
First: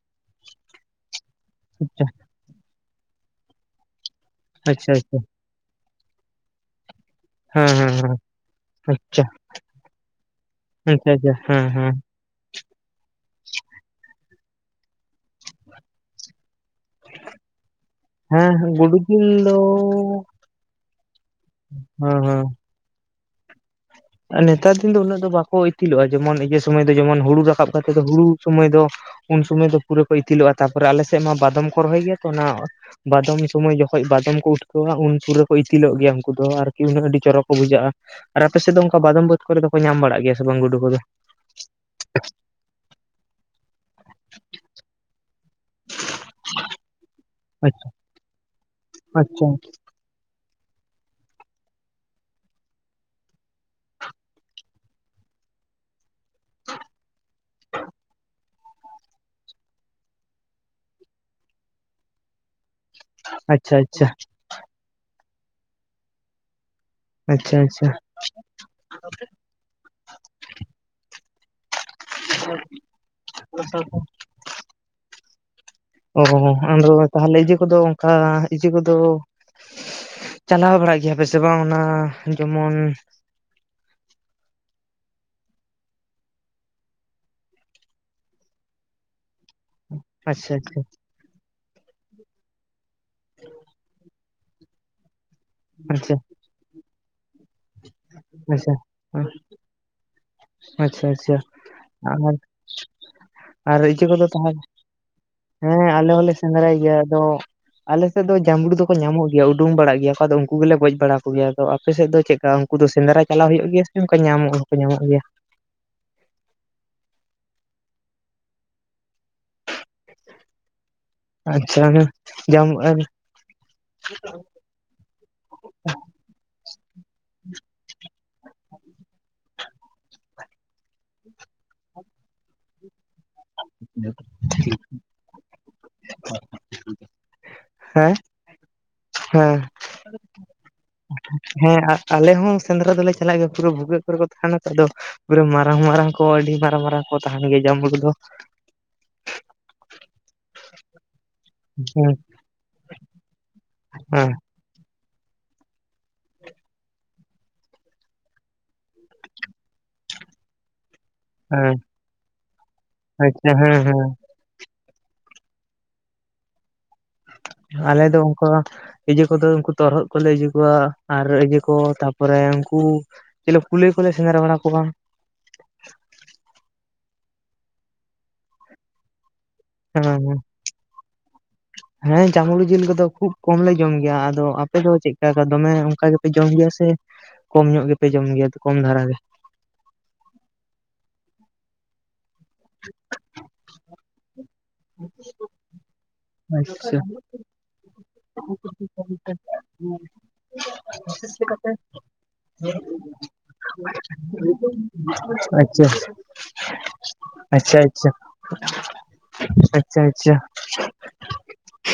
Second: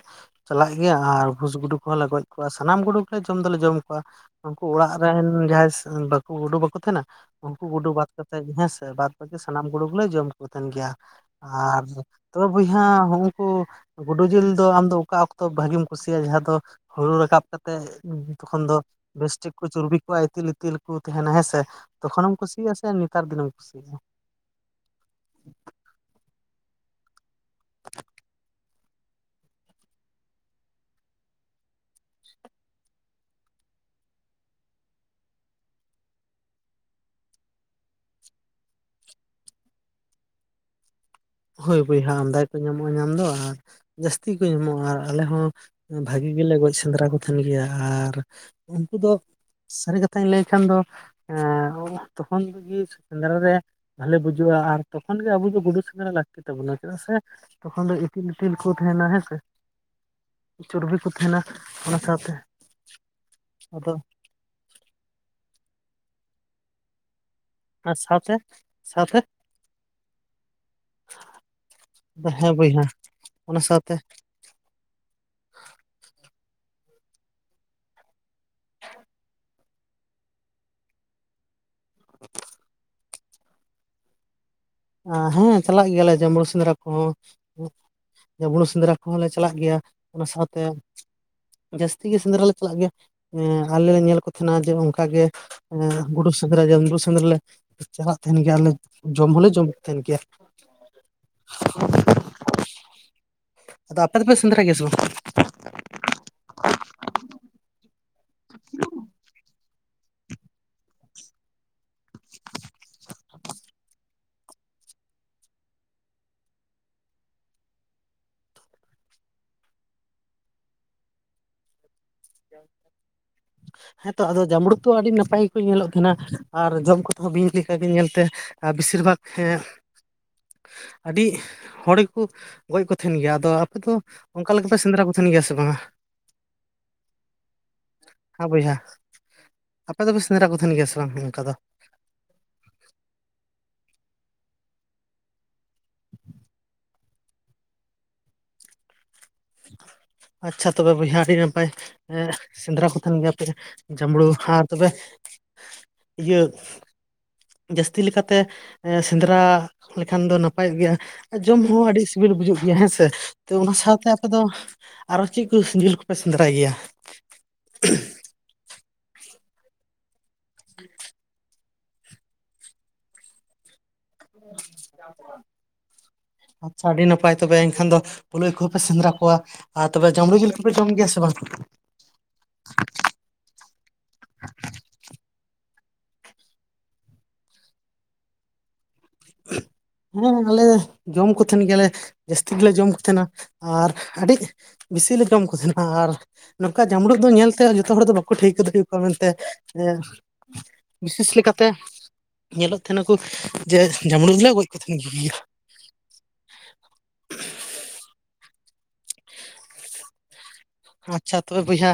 ᱪᱟᱞᱟᱜ ᱜᱮᱭᱟ ᱟᱨ ᱵᱷᱩᱥ ᱜᱩᱰᱩ ᱠᱚᱦᱚᱸ ᱞᱮ ᱜᱚᱡ ᱠᱚᱣᱟᱜ ᱥᱟᱱᱟᱢ ᱜᱩᱰᱩ ᱜᱮ ᱡᱚᱢ ᱫᱚᱞᱮ ᱡᱚᱢ ᱠᱚᱣᱟ ᱩᱱᱠᱩ ᱚᱲᱟᱜ ᱟᱪᱪᱷᱟ ᱟᱪᱪᱷᱟ ᱨᱮᱱ ᱟᱪᱪᱷᱟ ᱡᱟᱦᱟᱸᱭ ᱵᱟᱠᱚ ᱜᱩᱰᱩ ᱵᱟᱠᱚ ᱛᱟᱦᱮᱸᱱᱟ, ᱩᱱᱠᱩ ᱦᱮᱸ ᱜᱩᱰᱩ ᱦᱮᱸ ᱵᱟᱫ ᱦᱮᱸ ᱠᱟᱛᱮ ᱜᱮ ᱦᱮᱸᱥᱮ ᱵᱟᱫ ᱟᱪᱪᱷᱟ ᱵᱟᱠᱤ ᱥᱟᱱᱟᱢ ᱜᱩᱰᱩ ᱜᱮᱞᱮ ᱡᱚᱢ ᱠᱚ ᱛᱟᱦᱮᱱ ᱜᱮᱭᱟ᱾ ᱟᱪᱪᱷᱟ ᱟᱪᱪᱷᱟ ᱦᱮᱸ ᱟᱨ ᱦᱮᱸ ᱛᱚᱵᱮ ᱵᱚᱭᱦᱟ ᱦᱩᱜ-ᱩᱠᱩ ᱜᱩᱰᱩ ᱡᱤᱞ ᱫᱚ ᱟᱢ ᱫᱚ ᱚᱠᱟ ᱚᱠᱛᱚ ᱵᱷᱟᱜᱤᱢ ᱠᱩᱥᱤᱭᱟᱜ-ᱟ ᱡᱟᱦᱟᱸ ᱫᱚ ᱦᱩᱲᱩ ᱨᱟᱠᱟᱵ ᱠᱟᱛᱮᱜ ᱛᱚᱠᱷᱚᱱ ᱫᱚ ᱦᱮᱸ ᱜᱩᱰᱩ ᱡᱤᱞ ᱵᱮᱥᱴᱷᱤᱠ ᱫᱚ ᱠᱚ ᱪᱩᱨᱵᱤ ᱠᱚᱜ-ᱟ ᱤᱛᱤᱞ ᱤᱛᱤᱞ ᱠᱚ ᱛᱟᱦᱮᱱᱟ ᱦᱮᱸᱥᱮ ᱦᱮᱸ ᱛᱚᱠᱷᱚᱱᱮᱢ ᱦᱮᱸ ᱠᱩᱥᱤᱭᱟᱜ-ᱟ ᱥᱮ ᱱᱮᱛᱟᱨ ᱫᱤᱱ ᱮᱢ ᱠᱩᱥᱤᱭᱟᱜ-ᱟ? ᱟᱨ ᱱᱮᱛᱟᱨ ᱫᱤᱱ ᱫᱚ ᱩᱱᱟᱹᱜ ᱫᱚ ᱵᱟᱠᱚ ᱤᱛᱤᱞᱚᱜᱼᱟ ᱾ ᱡᱮᱢᱚᱱ ᱤᱭᱟᱹ ᱥᱚᱢᱚᱭ ᱫᱚ ᱡᱮᱢᱚᱱ ᱦᱩᱲᱩ ᱨᱟᱠᱟᱵ ᱠᱟᱛᱮᱫ ᱫᱚ ᱦᱩᱲᱩ ᱥᱚᱢᱚᱭ ᱫᱚ ᱩᱱ ᱥᱩᱚᱢᱚᱭ ᱫᱚ ᱯᱩᱨᱟᱹ ᱠᱚ ᱤᱛᱤᱞᱚᱜᱼᱟ᱾ ᱛᱟᱨ ᱯᱚᱨᱮ ᱟᱞᱮ ᱥᱮᱫ ᱢᱟ ᱵᱟᱫᱚᱢ ᱠᱚ ᱨᱚᱦᱚᱭ ᱜᱮᱭᱟ ᱛᱚ ᱚᱱᱟ ᱵᱟᱫᱚᱢ ᱥᱩᱢᱚᱭ ᱡᱚᱠᱷᱚᱡ ᱵᱟᱫᱚᱢ ᱠᱚ ᱩᱴᱠᱟᱹᱣᱟ ᱩᱱ ᱯᱩᱨᱟᱹ ᱠᱚ ᱤᱛᱤᱞᱚᱜ ᱜᱮᱭᱟ ᱩᱱᱠᱩ ᱫᱚ ᱟᱨᱠᱤ ᱩᱱᱟᱹᱜ ᱟᱹᱰᱤ ᱪᱚᱨᱚᱠ ᱠᱚ ᱵᱩᱡᱷᱟᱹᱜᱼᱟ ᱾ ᱟᱨ ᱟᱯᱮ ᱥᱮᱫ ᱫᱚ ᱚᱱᱠᱟ ᱵᱟᱫᱚᱢ ᱵᱟᱹᱫᱽ ᱠᱚᱨᱮ ᱫᱚᱠᱚ ᱧᱟᱢ ᱵᱟᱲᱟᱜ ᱜᱮᱭᱟ ᱥᱮ ᱵᱟᱝ ᱜᱩᱰᱩ ᱠᱚᱫᱚ? ᱦᱳᱭ ᱵᱚᱭᱦᱟᱸ ᱟᱢᱫᱟᱜᱼᱼ ᱧᱟᱢᱚᱜᱼᱟ ᱧᱟᱢ ᱫᱚ ᱟᱨ ᱡᱟᱹᱥᱛᱤ ᱠᱚ ᱧᱟᱢᱚᱜᱼᱟ ᱟᱨ ᱟᱞᱮ ᱦᱚᱸ ᱵᱷᱟᱜᱤ ᱜᱮᱞᱮ ᱜᱚᱡ ᱥᱮᱸᱫᱽᱨᱟ ᱠᱚ ᱛᱟᱦᱮᱱ ᱜᱮᱭᱟ ᱟᱪᱪᱷᱟ ᱟᱨ ᱩᱱᱠᱩ ᱫᱚ ᱟᱪᱪᱷᱟ ᱥᱟᱹᱨᱤ ᱠᱟᱛᱷᱟᱧ ᱞᱟᱹᱭ ᱠᱷᱟᱱ ᱫᱚ ᱮᱸ ᱛᱚᱠᱷᱚᱱ ᱨᱮᱜᱤ ᱥᱮᱸᱫᱽᱨᱟ ᱨᱮ ᱵᱷᱟᱞᱮ ᱵᱩᱡᱩᱜᱼᱟ ᱟᱨ ᱛᱚᱠᱷᱚᱱ ᱜᱮ ᱟᱵᱚ ᱫᱚ ᱜᱩᱰᱩ ᱥᱮᱸᱫᱽᱨᱟ ᱞᱟᱜ ᱛᱤᱥ ᱛᱟᱵᱚᱱᱟ ᱪᱮᱫᱟᱜ ᱥᱮ ᱛᱚᱠᱷᱚᱱ ᱫᱚ ᱤᱛᱤᱞ ᱤᱛᱤᱞ ᱠᱚ ᱛᱟᱦᱮᱱᱟ ᱦᱮᱸ ᱥᱮ ᱾ ᱪᱚᱨᱵᱤ ᱠᱚ ᱛᱟᱦᱮᱱᱟ ᱚᱱᱟ ᱥᱟᱶᱛᱮ ᱟᱪᱪᱷᱟ, ᱟᱫᱚ ᱟᱪᱪᱷᱟ ᱾ ᱟᱪᱪᱷᱟ, ᱟᱪᱪᱷᱟ ᱟᱨ ᱥᱟᱶᱛᱮ ᱥᱟᱶᱛᱮ ᱦᱮᱸ ᱵᱚᱭᱦᱟ ᱚᱱᱟ ᱥᱟᱶᱛᱮ ᱚ ᱟᱫᱚ ᱛᱟᱦᱞᱮ ᱤᱭᱟᱹ ᱠᱚᱫᱚ ᱚᱱᱠᱟ ᱤᱭᱟᱹ ᱠᱚᱫᱚ ᱪᱟᱞᱟᱣ ᱵᱟᱲᱟᱜ ᱜᱮᱭᱟ ᱯᱮ ᱥᱮ ᱵᱟᱝ ᱚᱱᱟ ᱡᱮᱢᱚᱱ ᱦᱮᱸ ᱪᱟᱞᱟᱜ ᱜᱮᱭᱟ ᱞᱮ ᱡᱮ ᱡᱟᱢᱩᱲᱩ ᱥᱮᱸᱫᱽᱨᱟ ᱠᱚᱦᱚᱸ ᱡᱟᱢᱩᱲᱩ ᱥᱮᱸᱫᱽᱨᱟ ᱠᱚᱦᱚᱸ ᱞᱮ ᱪᱟᱞᱟᱜ ᱜᱮᱭᱟ᱾ ᱚᱱᱟ ᱟᱪᱪᱷᱟ ᱥᱟᱶᱛᱮ ᱟᱪᱪᱷᱟ ᱡᱟᱹᱥᱛᱤ ᱜᱮ ᱥᱮᱸᱫᱽᱨᱟ ᱞᱮ ᱪᱟᱞᱟᱜ ᱜᱮᱭᱟ᱾ ᱮ ᱟᱞᱮ ᱞᱮ ᱧᱮᱞ ᱠᱚ ᱛᱟᱦᱮᱸᱱᱟ ᱡᱮ ᱚᱱᱠᱟ ᱜᱮ ᱟᱪᱪᱷᱟ ᱜᱩᱰᱩ ᱥᱮᱸᱫᱽᱨᱟ ᱡᱮ ᱡᱟᱢᱨᱩ ᱥᱮᱸᱫᱽᱨᱟ ᱞᱮ ᱪᱟᱞᱟᱜ ᱛᱟᱦᱮᱱ ᱜᱮᱭᱟ ᱟᱪᱪᱷᱟ ᱟᱞᱮ ᱡᱚᱢ ᱦᱚᱸᱞᱮ ᱡᱚᱢ ᱠᱚ ᱛᱟᱦᱮᱱ ᱜᱮᱭᱟ᱾ ᱟᱪᱪᱷᱟ ᱟᱪᱪᱷᱟ ᱟᱨ ᱟᱨ ᱟᱫᱚ ᱤᱭᱟᱹ ᱟᱯᱮ ᱠᱚᱫᱚ ᱫᱚᱯᱮ ᱛᱟᱦᱞᱮ ᱥᱮᱸᱫᱽᱨᱟ ᱜᱮᱭᱟ ᱥᱮ ᱵᱟᱝ ᱦᱮᱸ ᱟᱞᱮ ᱦᱚᱸᱞᱮ ᱥᱮᱸᱫᱽᱨᱟᱭ ᱜᱮᱭᱟ ᱟᱫᱚ ᱟᱞᱮ ᱥᱮᱫ ᱫᱚ ᱡᱟᱢᱲᱩ ᱫᱚᱠᱚ ᱧᱟᱢᱚᱜ ᱜᱮᱭᱟ ᱩᱰᱩᱝ ᱵᱟᱲᱟᱜ ᱜᱮᱭᱟ ᱠᱚ ᱟᱫᱚ ᱩᱱᱠᱩ ᱜᱮᱞᱮ ᱜᱚᱡ ᱵᱟᱲᱟ ᱠᱚ ᱜᱮᱭᱟ᱾ ᱟᱫᱚ ᱟᱯᱮ ᱥᱮᱫ ᱫᱚ ᱪᱮᱜᱠᱟ? ᱩᱱᱠᱩ ᱫᱚ ᱥᱮᱸᱫᱽᱨᱟ ᱪᱟᱞᱟᱣ ᱦᱩᱭᱩᱜ ᱜᱮᱭᱟ ᱥᱮ ᱚᱱᱠᱟ ᱧᱟᱢ ᱦᱚᱸᱠᱚ ᱧᱟᱢᱚᱜ ᱜᱮᱭᱟ? ᱟᱪᱪᱷᱟ ᱡᱟᱢ ᱦᱮᱸᱛᱚ ᱟᱫᱚ ᱡᱟᱢᱲᱩ ᱛᱚ ᱟᱹᱰᱤ ᱱᱟᱯᱟᱭ ᱠᱚ ᱧᱮᱞᱚᱜ ᱛᱟᱦᱮᱸᱱᱟ ᱟᱨ ᱡᱚᱢ ᱠᱚᱛᱮ ᱦᱚᱸ ᱵᱤᱧ ᱞᱮᱠᱟ ᱜᱮ ᱧᱮᱞ ᱛᱮ᱾ ᱟᱨ ᱵᱤᱥᱤᱨ ᱵᱷᱟᱜᱽ ᱦᱮ [unintelligible] ᱟᱹᱰᱤ ᱦᱚᱲ ᱜᱮᱠᱩ ᱜᱚᱡ ᱠᱚ ᱛᱟᱦᱮᱸᱱ ᱜᱮᱭᱟ᱾ ᱛᱚ ᱟᱯᱮᱫᱚ ᱚᱱᱠᱟ ᱞᱮᱠᱟ ᱯᱮ ᱥᱮᱸᱫᱽᱨᱟ ᱠᱚ ᱛᱟᱦᱮᱸᱱ ᱜᱮᱭᱟ ᱥᱮ ᱵᱟᱝᱟ? ᱦᱮᱸ, ᱦᱮᱸ ᱵᱚᱭᱦᱟ ᱟᱯᱮ ᱫᱚ ᱯᱮ ᱥᱮᱸᱫᱽᱨᱟ ᱠᱚ ᱛᱟᱦᱮᱸᱱ ᱜᱮᱭᱟ ᱥᱮ, ᱵᱟᱝ ᱚᱱᱠᱟ ᱫᱚ ᱦᱮᱸ ᱟᱞᱮ ᱦᱚᱸ ᱥᱮᱸᱫᱽᱨᱟ ᱫᱚᱞᱮ ᱪᱟᱞᱟᱜ ᱜᱮᱭᱟ᱾ ᱯᱩᱨᱟᱹ ᱵᱷᱩᱜᱟᱹᱜ ᱠᱚᱨᱮ ᱠᱚ ᱛᱟᱦᱮᱸᱱᱟ ᱛᱚ ᱟᱫᱚ ᱯᱩᱨᱟᱹ ᱢᱟᱨᱟᱝ ᱢᱟᱨᱟᱝ ᱠᱚ ᱟᱹᱰᱤ ᱢᱟᱨᱟᱝ ᱢᱟᱨᱟᱝ ᱠᱚ ᱛᱟᱦᱮᱸᱱ ᱜᱮᱭᱟ ᱡᱟᱢᱲᱩ ᱫᱚ᱾ ᱟᱪᱪᱷᱟ ᱛᱚᱵᱮ ᱵᱚᱭᱦᱟ ᱟᱹᱰᱤ ᱱᱟᱯᱟᱭ ᱦᱮᱸ ᱮ ᱥᱮᱸᱫᱽᱨᱟ ᱠᱚ ᱛᱟᱦᱮᱸᱱ ᱜᱮᱭᱟ ᱯᱮ ᱡᱟᱢᱲᱩ ᱦᱮᱸ ᱟᱨ ᱛᱚᱵᱮ ᱤᱭᱟᱹ, ᱡᱟᱹᱥᱛᱤ ᱞᱮᱠᱟ ᱛᱮ ᱥᱮᱸᱫᱽᱨᱟ ᱞᱮᱠᱷᱟᱱ ᱫᱚ ᱱᱟᱯᱟᱭᱚᱜ ᱜᱮᱭᱟ᱾ ᱡᱚᱢ ᱦᱮᱸ ᱦᱚᱸ ᱟᱹᱰᱤ ᱥᱤᱵᱤᱞ ᱵᱩᱡᱩᱜ ᱜᱮᱭᱟ ᱦᱮᱸᱥᱮ᱾ ᱛᱚ ᱟᱪᱪᱷᱟ ᱦᱮᱸ ᱚᱱᱟ ᱦᱮᱸ ᱥᱟᱶᱛᱮ ᱟᱫᱚ ᱟᱨᱚ ᱪᱮᱫ ᱠᱚ ᱡᱤᱞ ᱠᱚᱯᱮ ᱥᱮᱸᱫᱽᱨᱟᱭ ᱜᱮᱭᱟ? ᱟᱞᱮ ᱫᱚ ᱚᱱᱠᱟ ᱤᱭᱟᱹ ᱠᱚᱫᱚ ᱩᱱᱠᱩ ᱛᱚᱨᱦᱚᱫ ᱠᱚᱞᱮ ᱤᱭᱟᱹ ᱠᱚᱣᱟ᱾ ᱟᱨ ᱤᱭᱟᱹ ᱠᱚ ᱛᱟᱯᱚᱨᱮ ᱩᱱᱠᱩ ᱪᱮᱞᱮ ᱠᱩᱞᱟᱹᱭ ᱠᱚᱞᱮ ᱥᱮᱸᱫᱽᱨᱟ ᱵᱟᱲᱟ ᱠᱚᱣᱟ᱾ ᱟᱪᱪᱷᱟ᱾ ᱟᱹᱰᱤ ᱱᱟᱯᱟᱭ ᱛᱚᱵᱮ ᱮᱱᱠᱷᱟᱱ ᱫᱚ ᱠᱩᱞᱟᱹᱭ ᱠᱚᱦᱚᱸᱯᱮ ᱥᱮᱸᱫᱽᱨᱟ ᱠᱚᱣᱟ᱾ ᱟᱨ ᱛᱚᱵᱮ ᱡᱚᱢᱲᱩ ᱦᱮᱸ ᱡᱤᱞ ᱠᱚᱯᱮ ᱡᱚᱢ ᱜᱮᱭᱟ ᱥᱮ ᱵᱟᱝ? ᱦᱮᱸ ᱡᱟᱢᱲᱩ ᱡᱤᱞ ᱠᱚᱫᱚ ᱠᱷᱩᱵ ᱠᱚᱢ ᱞᱮ ᱡᱚᱢ ᱜᱮᱭᱟ᱾ ᱟᱫᱚ ᱟᱯᱮ ᱫᱚ ᱪᱮᱫᱠᱟ ᱫᱚᱢᱮ ᱚᱱᱠᱟ ᱜᱮᱯᱮ ᱡᱚᱢ ᱜᱮᱭᱟ ᱥᱮ? ᱠᱚᱢ ᱧᱚᱜ ᱜᱮᱯᱮ ᱡᱚᱢ ᱜᱮᱭᱟ ᱠᱚᱢ ᱫᱷᱟᱨᱟ ᱜᱮ᱾ ᱦᱩᱸ ᱟᱞᱮ ᱡᱚᱢ ᱠᱚ ᱛᱟᱦᱮᱸᱱ ᱜᱮᱭᱟᱞᱮ ᱡᱟᱹᱥᱛᱤ ᱜᱮᱞᱮ ᱡᱚᱢ ᱠᱚ ᱛᱟᱦᱮᱱᱟ᱾ ᱟᱨ ᱟᱹᱰᱤ ᱵᱤᱥᱤ ᱞᱮ ᱡᱚᱢ ᱠᱚ ᱛᱟᱦᱮᱸᱱᱟ᱾ ᱟᱨ ᱱᱚᱝᱠᱟ ᱟᱪᱪᱷᱟ ᱡᱟᱢᱲᱩ ᱫᱚ ᱧᱮᱞᱛᱮ ᱡᱚᱛᱚ ᱦᱚᱲ ᱫᱚ ᱵᱟᱠᱚ ᱠᱚ ᱴᱷᱟᱹᱣᱠᱟᱹ ᱫᱟᱲᱮ ᱟᱠᱚᱣᱟ ᱢᱮᱱᱛᱮ, ᱵᱤᱥᱮᱥ ᱞᱮᱠᱟᱛᱮ ᱧᱮᱞᱚᱜ ᱛᱟᱦᱮᱱᱟᱠᱚ ᱡᱮ ᱡᱟᱢᱲᱩ ᱜᱮᱞᱮ ᱜᱚᱡ ᱠᱚ ᱛᱟᱦᱮᱸᱱ ᱜᱮᱭᱟ᱾ ᱟᱪᱪᱷᱟ, ᱟᱪᱪᱷᱟ ᱟᱪᱪᱷᱟ ᱟᱪᱪᱷᱟ ᱟᱪᱪᱷᱟ᱾ ᱟᱪᱪᱷᱟ ᱛᱚᱵᱮ ᱵᱚᱭᱦᱟ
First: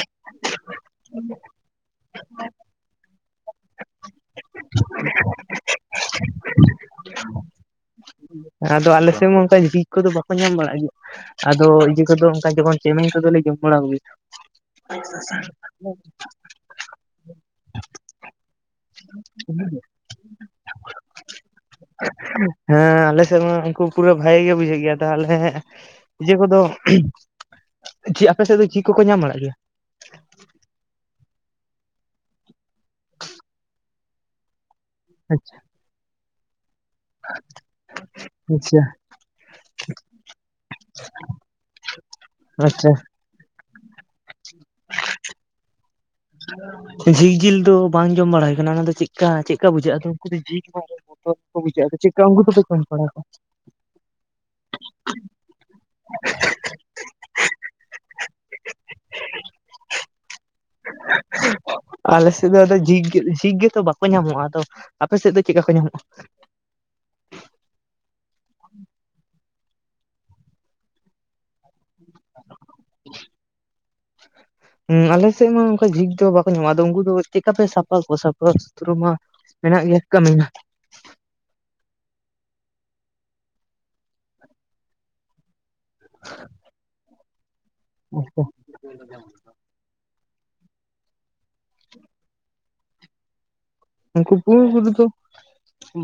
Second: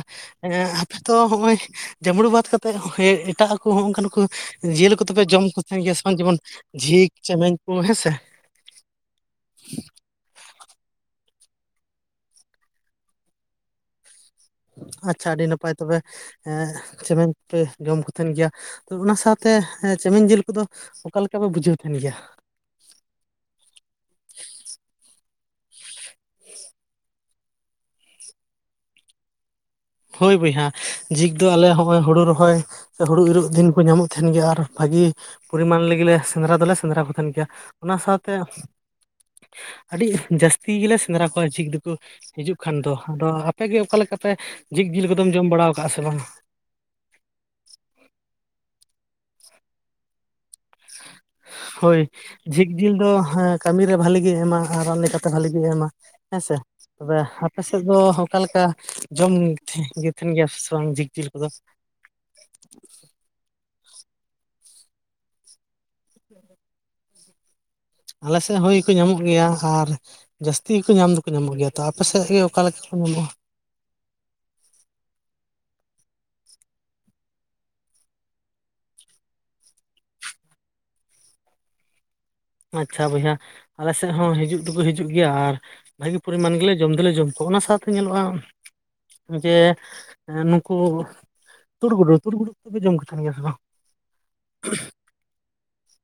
ᱟᱯᱮ ᱛᱚ ᱦᱚᱜ-ᱚᱭ ᱡᱟᱢᱲᱩ ᱵᱟᱫ ᱠᱟᱛᱮᱫ ᱮᱴᱟᱜ ᱠᱚ ᱦᱚᱸ ᱚᱱᱠᱟᱱ ᱠᱚ ᱡᱤᱭᱟᱹᱞᱤ ᱠᱚᱫᱚᱯᱮ ᱡᱚᱢ ᱠᱚ ᱛᱟᱦᱮᱸ ᱜᱮᱭᱟ, ᱥᱮ ᱵᱟᱝ ᱡᱮᱢᱚᱱ ᱡᱷᱤᱠ ᱪᱮᱢᱮᱧ ᱠᱩ ᱦᱮᱸᱥᱮ᱾ ᱟᱫᱚ ᱟᱞᱮ ᱥᱮᱫ ᱢᱟ ᱚᱱᱠᱟ ᱡᱷᱤᱠ ᱠᱚᱫᱚ ᱵᱟᱠᱚ ᱧᱟᱢ ᱵᱟᱲᱟᱜ ᱜᱮ ᱟᱫᱚ ᱤᱭᱟᱹ ᱠᱚᱫᱚ ᱚᱱᱠᱟ ᱡᱮᱢᱚᱱ ᱪᱮᱢᱮᱧ ᱠᱚᱫᱚᱞᱮ ᱡᱚᱢ ᱵᱟᱲᱟ ᱠᱚᱜᱮᱭᱟ᱾ ᱟᱪᱪᱷᱟ ᱟᱹᱰᱤ ᱱᱟᱯᱟᱭ ᱛᱚᱵᱮ ᱦᱮᱸ ᱪᱮᱢᱮᱧ ᱯᱮ ᱡᱚᱢ ᱛᱟᱦᱮᱸᱱ ᱜᱮᱭᱟ᱾ ᱛᱚ ᱚᱱᱟ ᱥᱟᱶᱛᱮ ᱪᱮᱢᱮᱧ ᱡᱮᱞ ᱠᱚᱫᱚ ᱚᱠᱟ ᱞᱮᱠᱟᱯᱮ ᱵᱩᱡᱷᱟᱹᱣ ᱛᱟᱦᱮᱸᱱ ᱜᱮᱭᱟ? ᱦᱮᱸ ᱟᱞᱮ ᱥᱮᱫ ᱢᱟ ᱩᱱᱠᱩ ᱯᱩᱨᱟᱹ ᱵᱷᱟᱜᱮ ᱜᱮ ᱵᱩᱡᱷᱟᱹᱜ ᱜᱮᱭᱟ ᱛᱟᱦᱚᱞᱮ ᱤᱭᱟᱹ ᱠᱚᱫᱚ ᱪᱮᱫ ᱟᱯᱮ ᱥᱮᱫ ᱫᱚ ᱡᱷᱤᱠ ᱠᱚᱠᱚ ᱧᱟᱢ ᱵᱟᱲᱟᱜ ᱜᱮᱭᱟ? ᱦᱳᱭ ᱵᱚᱭᱦᱟ ᱡᱷᱤᱠ ᱫᱚ ᱟᱞᱮ ᱦᱳᱭ ᱦᱳᱲᱳ ᱨᱚᱦᱚᱭ ᱦᱳᱲᱳ ᱤᱨᱚᱜ ᱫᱤᱱ ᱠᱚ ᱧᱟᱢᱚᱜ ᱛᱟᱦᱮᱱ ᱜᱮᱭᱟ᱾ ᱟᱨ ᱵᱷᱟᱹᱜᱮ ᱯᱚᱨᱤᱢᱟᱱ ᱞᱟᱹᱜᱤᱞᱮ ᱥᱮᱸᱫᱽᱨᱟ ᱫᱚᱞᱮ ᱥᱮᱸᱫᱽᱨᱟ ᱠᱚ ᱛᱟᱦᱮᱸᱱ ᱜᱮᱭᱟ᱾ ᱚᱱᱟ ᱥᱟᱶᱛᱮ ᱟᱪᱪᱷᱟ ᱟᱹᱰᱤ ᱡᱟᱹᱥᱛᱤ ᱜᱮᱞᱮ ᱥᱮᱸᱫᱽᱨᱟ ᱠᱚᱣᱟ ᱡᱷᱤᱠ ᱫᱚᱠᱚ ᱦᱤᱡᱩᱜ ᱠᱷᱟᱱ ᱟᱪᱪᱷᱟ ᱫᱚ᱾ ᱟᱫᱚ ᱟᱯᱮᱜᱤ ᱚᱠᱟᱠᱟ ᱞᱮᱠᱟᱛᱮᱮ ᱡᱷᱤᱠ ᱡᱤᱞ ᱠᱚᱫᱚᱢ ᱡᱚᱢ ᱵᱟᱲᱟᱟᱣ ᱟᱠᱟᱜ-ᱟ ᱥᱮ ᱵᱟᱝᱟ᱾ ᱡᱷᱤᱠ ᱡᱤᱞ ᱫᱚ ᱵᱟᱝ ᱡᱚᱢ ᱵᱟᱲᱟ ᱦᱳᱭ ᱠᱟᱱᱟ ᱚᱱᱟ ᱫᱚ ᱪᱮᱫᱠᱟ ᱪᱮᱫᱞᱮᱠᱟ ᱵᱩᱡᱷᱟᱹᱜ-ᱟ ᱡᱷᱤᱠ ᱦᱳᱭ [unintelligible] ᱡᱷᱤᱠ ᱡᱚᱢ ᱡᱤᱞ ᱵᱟᱲᱟ ᱫᱚ ᱠᱚᱣᱟ ᱦᱮᱸ ᱠᱟᱹᱢᱤᱨᱮ ᱵᱷᱷᱟᱞᱤ ᱜᱮ ᱮᱢᱟ ᱟᱨ ᱨᱟᱱ ᱞᱮᱠᱟᱛᱮ ᱵᱷᱟᱞᱤᱜ ᱜᱮ ᱮᱢᱟ ᱦᱮᱸᱥᱮ᱾ ᱛᱚᱵᱮ ᱟᱯᱮ ᱥᱮᱫ ᱫᱚ ᱚᱠᱟ ᱞᱮᱠᱟ ᱡᱚᱢ ᱜᱮ ᱛᱟᱦᱮᱸᱱ ᱜᱮᱭᱟ ᱥᱮ ᱵᱟᱝ ᱡᱷᱤᱠ ᱡᱮᱞ ᱠᱚᱫᱚ? ᱟᱞᱮ ᱥᱮᱫ ᱫᱚ ᱟᱫᱚ ᱡᱷᱤᱠ ᱡᱷᱤᱠ ᱜᱮᱛᱚ ᱵᱟᱠᱚ ᱧᱟᱢᱚᱜᱼᱟ ᱟᱫᱚ ᱟᱯᱮ ᱥᱮᱫ ᱫᱚ ᱪᱮᱫᱠᱟ ᱠᱚ? ᱧᱟᱢᱚᱜᱼᱟ [unintelligible] ᱟᱞᱮ ᱥᱮᱫ ᱦᱩᱭ ᱜᱮᱠᱚ ᱧᱟᱢᱚᱜ ᱜᱮᱭᱟ ᱟᱨ ᱡᱟᱹᱥᱛᱤ ᱦᱚᱸᱠᱚ ᱧᱟᱢ ᱫᱚᱠᱚ ᱧᱟᱢᱚᱜ ᱜᱮᱭᱟ ᱾ ᱟᱯᱮ ᱥᱮᱫ ᱜᱮ ᱚᱠᱟᱮ ᱞᱮᱠᱟ ᱠᱚ ᱧᱟᱢᱚᱜᱼᱟ? ᱦᱩᱸ ᱟᱞᱮ ᱥᱮᱫ ᱢᱟ ᱚᱱᱠᱟ ᱡᱷᱤᱠ ᱫᱚ ᱵᱟᱠᱚ ᱧᱟᱢᱚᱜᱼᱟ ᱟᱫᱚ ᱩᱱᱠᱩ ᱫᱚ ᱪᱮᱫᱠᱟᱯᱮ ᱥᱟᱯᱷᱟ ᱠᱚᱣᱟ ᱥᱟᱯᱷᱟ ᱥᱩᱛᱨᱚ ᱢᱟ? ᱢᱮᱱᱟᱜ ᱜᱮᱭᱟ ᱠᱟᱹᱢᱤ ᱟᱪᱪᱷᱟ ᱵᱚᱭᱦᱟ ᱟᱞᱮ ᱥᱮᱫ ᱦᱚᱸ ᱦᱤᱡᱩᱜ ᱫᱚᱠᱚ ᱦᱤᱡᱩᱜ ᱜᱮᱭᱟ᱾ ᱟᱨ ᱵᱷᱟᱜᱮ ᱯᱚᱨᱤᱢᱟᱱ ᱜᱮᱞᱮ ᱡᱚᱢ ᱫᱚᱞᱮ ᱡᱚᱢ ᱠᱚᱣᱟ ᱚᱱᱟ ᱥᱟᱶᱛᱮ ᱧᱮᱞᱚᱜᱼᱟ ᱡᱮ ᱦᱮᱸ ᱱᱩᱠᱩ ᱛᱩᱲ ᱜᱩᱰᱩ ᱛᱩᱲ ᱜᱩᱰᱩ ᱫᱚᱯᱮ ᱡᱚᱢ ᱠᱚ ᱛᱟᱦᱮᱸᱱ ᱜᱮᱭᱟ ᱥᱮ ᱵᱟᱝ? ᱩᱱᱠᱩ ᱵᱷᱩᱥ ᱜᱩᱰᱩ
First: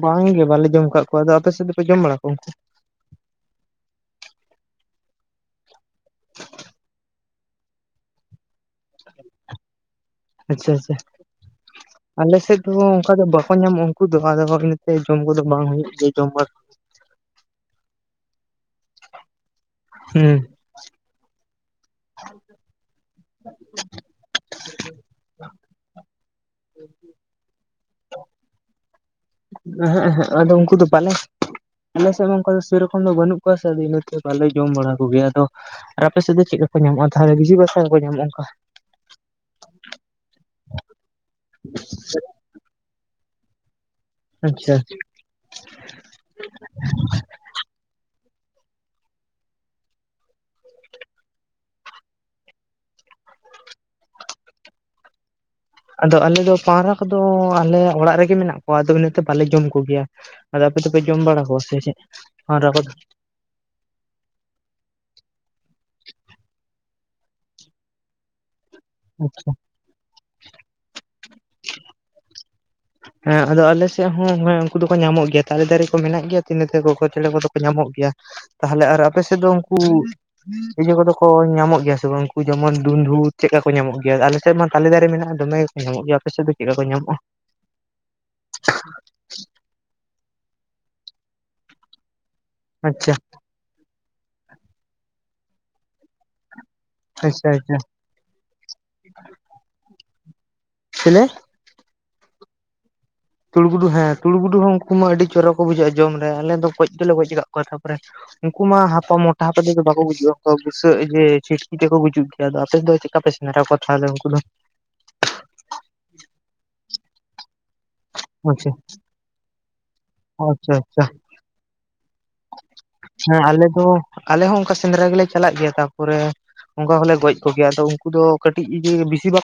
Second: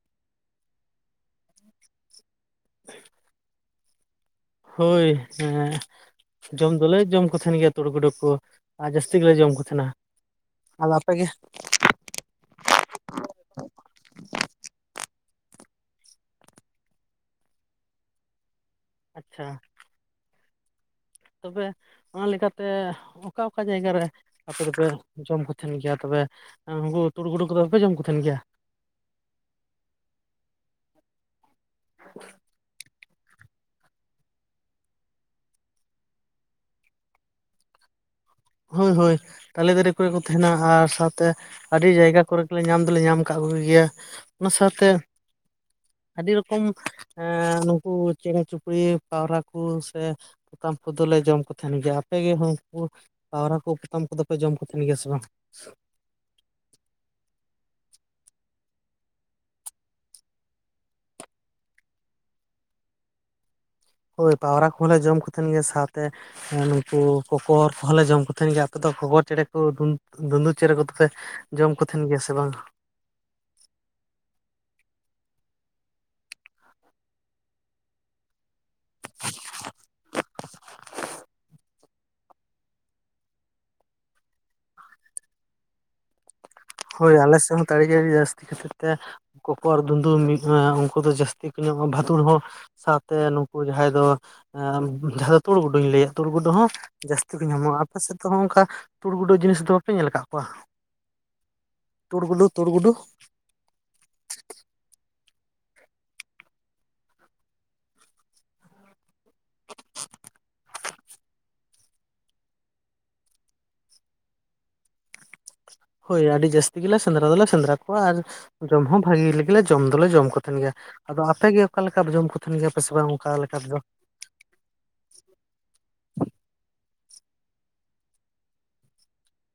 ᱵᱟᱝᱜᱮ ᱵᱟᱞᱮ ᱡᱚᱢ ᱟᱠᱟᱫ ᱠᱚᱣᱟ ᱟᱫᱚ ᱟᱯᱮ ᱥᱮᱫ ᱫᱚᱯᱮ ᱡᱚᱢ ᱵᱟᱲᱟ ᱠᱚᱣᱟ? [unintelligible] ᱦᱳᱭ ᱦᱮᱸ ᱡᱚᱢ ᱫᱚᱞᱮ ᱡᱚᱢ ᱠᱚ ᱛᱟᱦᱮᱸᱱ ᱜᱮᱭᱟ ᱛᱩᱲᱩ ᱜᱩᱰᱩ ᱠᱚ᱾ ᱟᱨ ᱡᱟᱹᱥᱛᱤ ᱜᱮᱞᱮ ᱡᱚᱢ ᱠᱚ ᱛᱟᱦᱮᱸᱱᱟ, ᱟᱪᱪᱷᱟ ᱟᱫᱚ ᱟᱪᱪᱷᱟ ᱟᱯᱮ ᱜᱮ? [unintelligible] ᱟᱞᱮ ᱥᱮᱫ ᱫᱚ ᱚᱱᱠᱟ ᱫᱚ ᱵᱟᱠᱚ ᱧᱟᱢᱚᱜᱼᱟ ᱩᱱᱠᱩ ᱫᱚ ᱟᱫᱚ ᱚᱱᱟᱛᱮ ᱡᱚᱢ ᱠᱚᱫᱚ ᱵᱟᱝ ᱦᱩᱭᱩᱜ ᱜᱮᱭᱟ ᱡᱚᱢ ᱵᱟᱲᱟ ᱠᱚ᱾ ᱟᱪᱪᱷᱟ, ᱦᱩᱸ, ᱛᱚᱵᱮ ᱚᱱᱟ ᱞᱮᱠᱟᱛᱮ ᱚᱠᱟ ᱚᱠᱟ ᱡᱟᱭᱜᱟ ᱨᱮ ᱟᱯᱮ ᱫᱚᱯᱮ ᱡᱚᱢ ᱠᱚ ᱛᱟᱦᱮᱸᱱ ᱜᱮᱭᱟ ᱛᱚᱵᱮ ᱩᱱᱠᱩ ᱛᱩᱲ ᱜᱩᱰᱩ ᱠᱚᱫᱚ ᱵᱟᱯᱮ ᱡᱚᱢ ᱠᱚ ᱛᱟᱦᱮᱸᱱ ᱜᱮᱭᱟ? ᱮᱸᱦᱮᱸᱜ ᱮᱸᱦᱮᱜ ᱟᱞᱮᱫᱚ ᱩᱱᱠᱩ ᱫᱚ ᱯᱟᱞᱮ ᱟᱞᱮ ᱥᱮᱫ ᱢᱟ ᱥᱮᱨᱚᱠᱚᱢ ᱛᱚᱠᱷᱚᱱ ᱫᱚ ᱵᱟᱹᱱᱩᱜ ᱠᱚᱣᱟ ᱥᱮ ᱟᱫᱚ ᱤᱱᱟᱹᱛᱮ ᱵᱟᱞᱮ ᱡᱚᱢ ᱵᱟᱲᱟ ᱠᱚᱜᱮᱭᱟ᱾ ᱟᱫᱚ ᱟᱨ ᱟᱯᱮ ᱥᱮᱫ ᱫᱚ ᱪᱮᱫ ᱞᱮᱠᱟ ᱠᱚ ᱧᱟᱢᱚᱜᱼᱟ ᱛᱟᱦᱚᱞᱮ ᱵᱤᱡᱤ ᱵᱟᱥᱟ ᱦᱚᱸᱠᱚ ᱧᱟᱢᱚᱜᱼᱟ ᱚᱱᱠᱟ? ᱦᱳᱭ ᱦᱳᱭ ᱛᱟᱞᱮ ᱫᱟᱨᱮ ᱠᱚᱨᱮ ᱠᱚ ᱛᱟᱦᱮᱸᱱᱟ ᱟᱨ ᱥᱟᱶᱛᱮ ᱟᱹᱰᱤ ᱡᱟᱭᱜᱟ ᱠᱚᱨᱮ, ᱧᱟᱢ ᱫᱚᱞᱮ ᱧᱟᱢ ᱠᱟᱫ ᱠᱚ ᱜᱮᱭᱟ, ᱚᱱᱟ ᱥᱟᱶᱛᱮ [unintelligible] ᱟᱹᱰᱤ ᱨᱚᱠᱚᱢ ᱮᱸ ᱱᱩᱠᱩ ᱪᱮᱬᱮ ᱪᱤᱯᱩᱲᱤᱭᱟᱹ ᱯᱟᱣᱨᱟ ᱠᱚ ᱥᱮ ᱯᱚᱛᱟᱢ ᱠᱚᱫᱚᱞᱮ ᱡᱚᱢ ᱠᱚ ᱛᱟᱦᱮᱱ ᱜᱮᱭᱟ ᱾ ᱟᱯᱮᱜ ᱜᱮ ᱩᱱᱠᱩᱼᱼ ᱯᱟᱣᱨᱟ ᱠᱚ ᱯᱚᱛᱟᱢ ᱠᱚᱫᱚ ᱯᱮ ᱡᱚᱢ ᱠᱚ ᱛᱟᱦᱮᱱ ᱜᱮᱭᱟ ᱥᱮ ᱵᱟᱝ? ᱟᱫᱚ ᱟᱞᱮ ᱫᱚ ᱯᱟᱣᱨᱟ ᱠᱚᱫᱚ ᱟᱞᱮ ᱚᱲᱟᱜ ᱨᱮᱜᱮ ᱢᱮᱱᱟᱜ ᱠᱚᱣᱟ, ᱟᱫᱚ ᱤᱱᱟᱹᱛᱮ ᱵᱟᱞᱮ ᱡᱚᱢ ᱠᱚᱜᱮᱭᱟ ᱾ ᱟᱫᱚ ᱟᱯᱮ ᱫᱚᱯᱮ ᱡᱚᱢ ᱵᱟᱲᱟ ᱠᱚᱣᱟ ᱥᱮ ᱪᱮᱫ ᱯᱟᱣᱨᱟ ᱠᱚᱫᱚ ᱾ ᱦᱳᱭ ᱯᱟᱣᱨᱟ ᱠᱚᱦᱚᱸᱞᱮ ᱡᱚᱢ ᱠᱚᱛᱷᱮᱱ ᱜᱮᱭᱟ ᱥᱟᱶᱛᱮ ᱱᱩᱠᱩ ᱠᱚᱠᱚᱨ ᱠᱚᱦᱚᱸᱞᱮ ᱡᱚᱢ ᱠᱚᱛᱷᱮᱱ ᱜᱮᱭᱟ ᱾ ᱛᱚ ᱜᱚᱜᱚᱨ ᱪᱮᱬᱮ ᱠᱚ ᱫᱩᱸᱫᱩ ᱪᱮᱬᱮ ᱠᱚᱫᱚᱯᱮ ᱡᱚᱢ ᱠᱚ ᱛᱟᱦᱮᱱ ᱜᱮᱭᱟ ᱥᱮ ᱵᱟᱝ ᱦᱮᱸ ᱟᱫᱚ ᱟᱞᱮ ᱥᱮᱫ ᱦᱚᱸ ᱦᱮᱸ ᱩᱱᱠᱩ ᱫᱚᱠᱚ ᱧᱟᱢᱚᱜ ᱜᱮᱭᱟ ᱛᱟᱨᱮ ᱫᱟᱨᱮ ᱠᱚ ᱢᱮᱱᱟᱜ ᱜᱮᱭᱟ ᱤᱱᱟᱹ ᱛᱮ ᱠᱚᱠᱚᱨ ᱪᱮᱬᱮ ᱠᱚᱫᱚ ᱠᱚ ᱧᱟᱢᱚᱜ ᱜᱮᱭᱟ᱾ ᱛᱟᱦᱚᱞᱮ ᱟᱨ ᱟᱯᱮ ᱥᱮᱫ ᱫᱚ ᱩᱱᱠᱩ ᱤᱭᱟᱹ ᱠᱚᱫᱚ ᱠᱚ ᱧᱟᱢᱚᱜ ᱜᱮᱭᱟ ᱥᱮ ᱵᱟᱝ ᱩᱱᱠᱩ ᱡᱮᱢᱚᱱ ᱫᱩᱱᱫᱩ ᱪᱮᱫ ᱞᱮᱠᱟ ᱠᱚ ᱧᱟᱢᱚᱜ ᱜᱮᱭᱟ ᱟᱞᱮ ᱥᱮᱫ ᱢᱟ ᱛᱟᱞᱮ ᱫᱟᱨᱮ ᱢᱮᱱᱟᱜ-ᱟ ᱫᱚᱢᱮ ᱧᱟᱢᱚᱜ ᱜᱮᱭᱟ ᱟᱯᱮᱥᱮᱫ ᱫᱚ ᱪᱮᱫ ᱞᱮᱠᱟ ᱠᱚ ᱧᱟᱢᱚᱜ-ᱟ [unintelligible] ᱟᱲᱤᱤ ᱡᱟᱹᱥᱛᱤ ᱠᱷᱛᱤᱨ ᱛᱮ ᱠᱚᱠᱚᱨ ᱫᱩᱱᱫᱩ ᱩᱱᱠᱩ ᱫᱚ ᱡᱟᱹᱥᱛᱤ ᱠᱚ ᱧᱟᱢᱚᱜ-ᱟ ᱵᱷᱟᱫᱩᱲ ᱦᱚᱸ ᱥᱟᱶᱛᱮ ᱟᱪᱪᱷᱟ ᱡᱟᱦᱟᱸᱭ ᱫᱚ ᱡᱟᱦᱟᱸ ᱫᱚ ᱛᱩᱲ ᱜᱩᱰᱩᱧ ᱞᱟᱹᱭᱟ ᱛᱩᱲ ᱜᱩᱰᱩ ᱦᱚᱸ ᱡᱟᱹᱥᱛᱤ ᱠᱚ ᱟᱪᱪᱷᱟ ᱧᱟᱢᱚᱜᱼᱟ ᱟᱪᱪᱷᱟ ᱟᱯᱮ ᱥᱮᱫ, ᱚ ᱦᱚᱸ ᱚᱱᱠᱟ ᱛᱩᱲ ᱜᱩᱰᱩ ᱡᱤᱱᱤᱥ ᱫᱚ ᱵᱟᱯᱮ ᱧᱮᱞ ᱟᱠᱟᱫ ᱠᱚᱣᱟ? ᱪᱮᱞᱮ? ᱛᱩᱲ ᱜᱩᱰᱩ ᱛᱩᱲ ᱜᱩᱰᱩ, ᱛᱩᱲ ᱜᱩᱰᱩ ᱦᱮᱸ ᱛᱩᱲ ᱜᱩᱰᱩ ᱦᱚᱸ ᱩᱱᱠᱩ ᱢᱟ ᱟᱹᱰᱤ ᱪᱚᱨᱟ ᱠᱚ ᱵᱩᱡᱷᱟᱹᱜᱼᱟ ᱡᱚᱢ ᱨᱮ ᱟᱞᱮ ᱫᱚ ᱜᱚᱡ ᱫᱚᱞᱮ ᱜᱚᱡ ᱠᱟᱜ ᱠᱚᱣᱟ᱾ ᱛᱟᱯᱚᱨᱮ ᱩᱱᱠᱩ ᱢᱟ ᱦᱟᱯᱟ ᱢᱚᱴᱟ ᱦᱟᱯᱟ ᱫᱮ ᱵᱟᱠᱚ ᱵᱩᱡᱩᱜ ᱟᱠᱚ ᱾ ᱥᱟᱹᱜ ᱤᱫᱤ ᱪᱷᱤᱴᱠᱤ ᱛᱮᱠᱚ ᱜᱩᱡᱩᱜ ᱜᱮᱭᱟ, ᱟᱫᱚ ᱟᱯᱮᱫ ᱫᱚ ᱪᱤᱠᱟ, ᱯᱮ ᱥᱮᱫᱽᱨᱟ ᱠᱚᱣᱟ ᱛᱟᱦᱚᱞᱮ ᱩᱱᱠᱩ ᱫᱚ? ᱦᱳᱭ ᱟᱹᱰᱤ ᱡᱟᱹᱥᱛᱤ ᱜᱮᱞᱮ ᱥᱮᱸᱫᱽᱨᱟ ᱫᱚᱞᱮ ᱥᱮᱸᱫᱽᱨᱟ ᱠᱚᱣᱟ, ᱟᱨ ᱟᱪᱪᱷᱟ ᱡᱚᱢ ᱦᱚᱸ ᱵᱷᱟᱜᱮᱞᱮ ᱡᱚᱢ ᱫᱚᱞᱮ ᱡᱚᱢ ᱠᱚᱛᱷᱮᱱ ᱟᱪᱪᱷᱟ ᱜᱮᱭᱟ ᱟᱪᱪᱷᱟ ᱾ ᱟᱫᱚ ᱟᱯᱮᱜᱮ ᱚᱠᱟ ᱞᱮᱠᱟᱯᱮ ᱡᱚᱢ ᱠᱚ ᱛᱟᱦᱮᱱ ᱜᱮᱭᱟ, ᱥᱮ ᱵᱟᱝ ᱚᱱᱠᱟ ᱦᱮᱸ ᱞᱮᱠᱟ ᱟᱞᱮ ᱛᱚᱫ ᱫᱚ ᱟᱞᱮ ᱦᱚᱸ ᱚᱱᱠᱟ ᱥᱮᱸᱫᱽᱨᱟ ᱜᱮᱞᱮ ᱪᱟᱞᱟᱜ ᱜᱮᱭᱟ ᱛᱟᱯᱚᱨᱮᱼᱼ ᱚᱱᱠᱟ ᱦᱚᱞᱮ ᱜᱚᱡ ᱠᱚᱜᱮᱭᱟ ᱟᱫᱚ ᱩᱱᱠᱩ ᱫᱚ ᱠᱟᱹᱴᱤᱡ ᱜᱮ ᱵᱤᱥᱤ ᱵᱷᱟᱜᱽ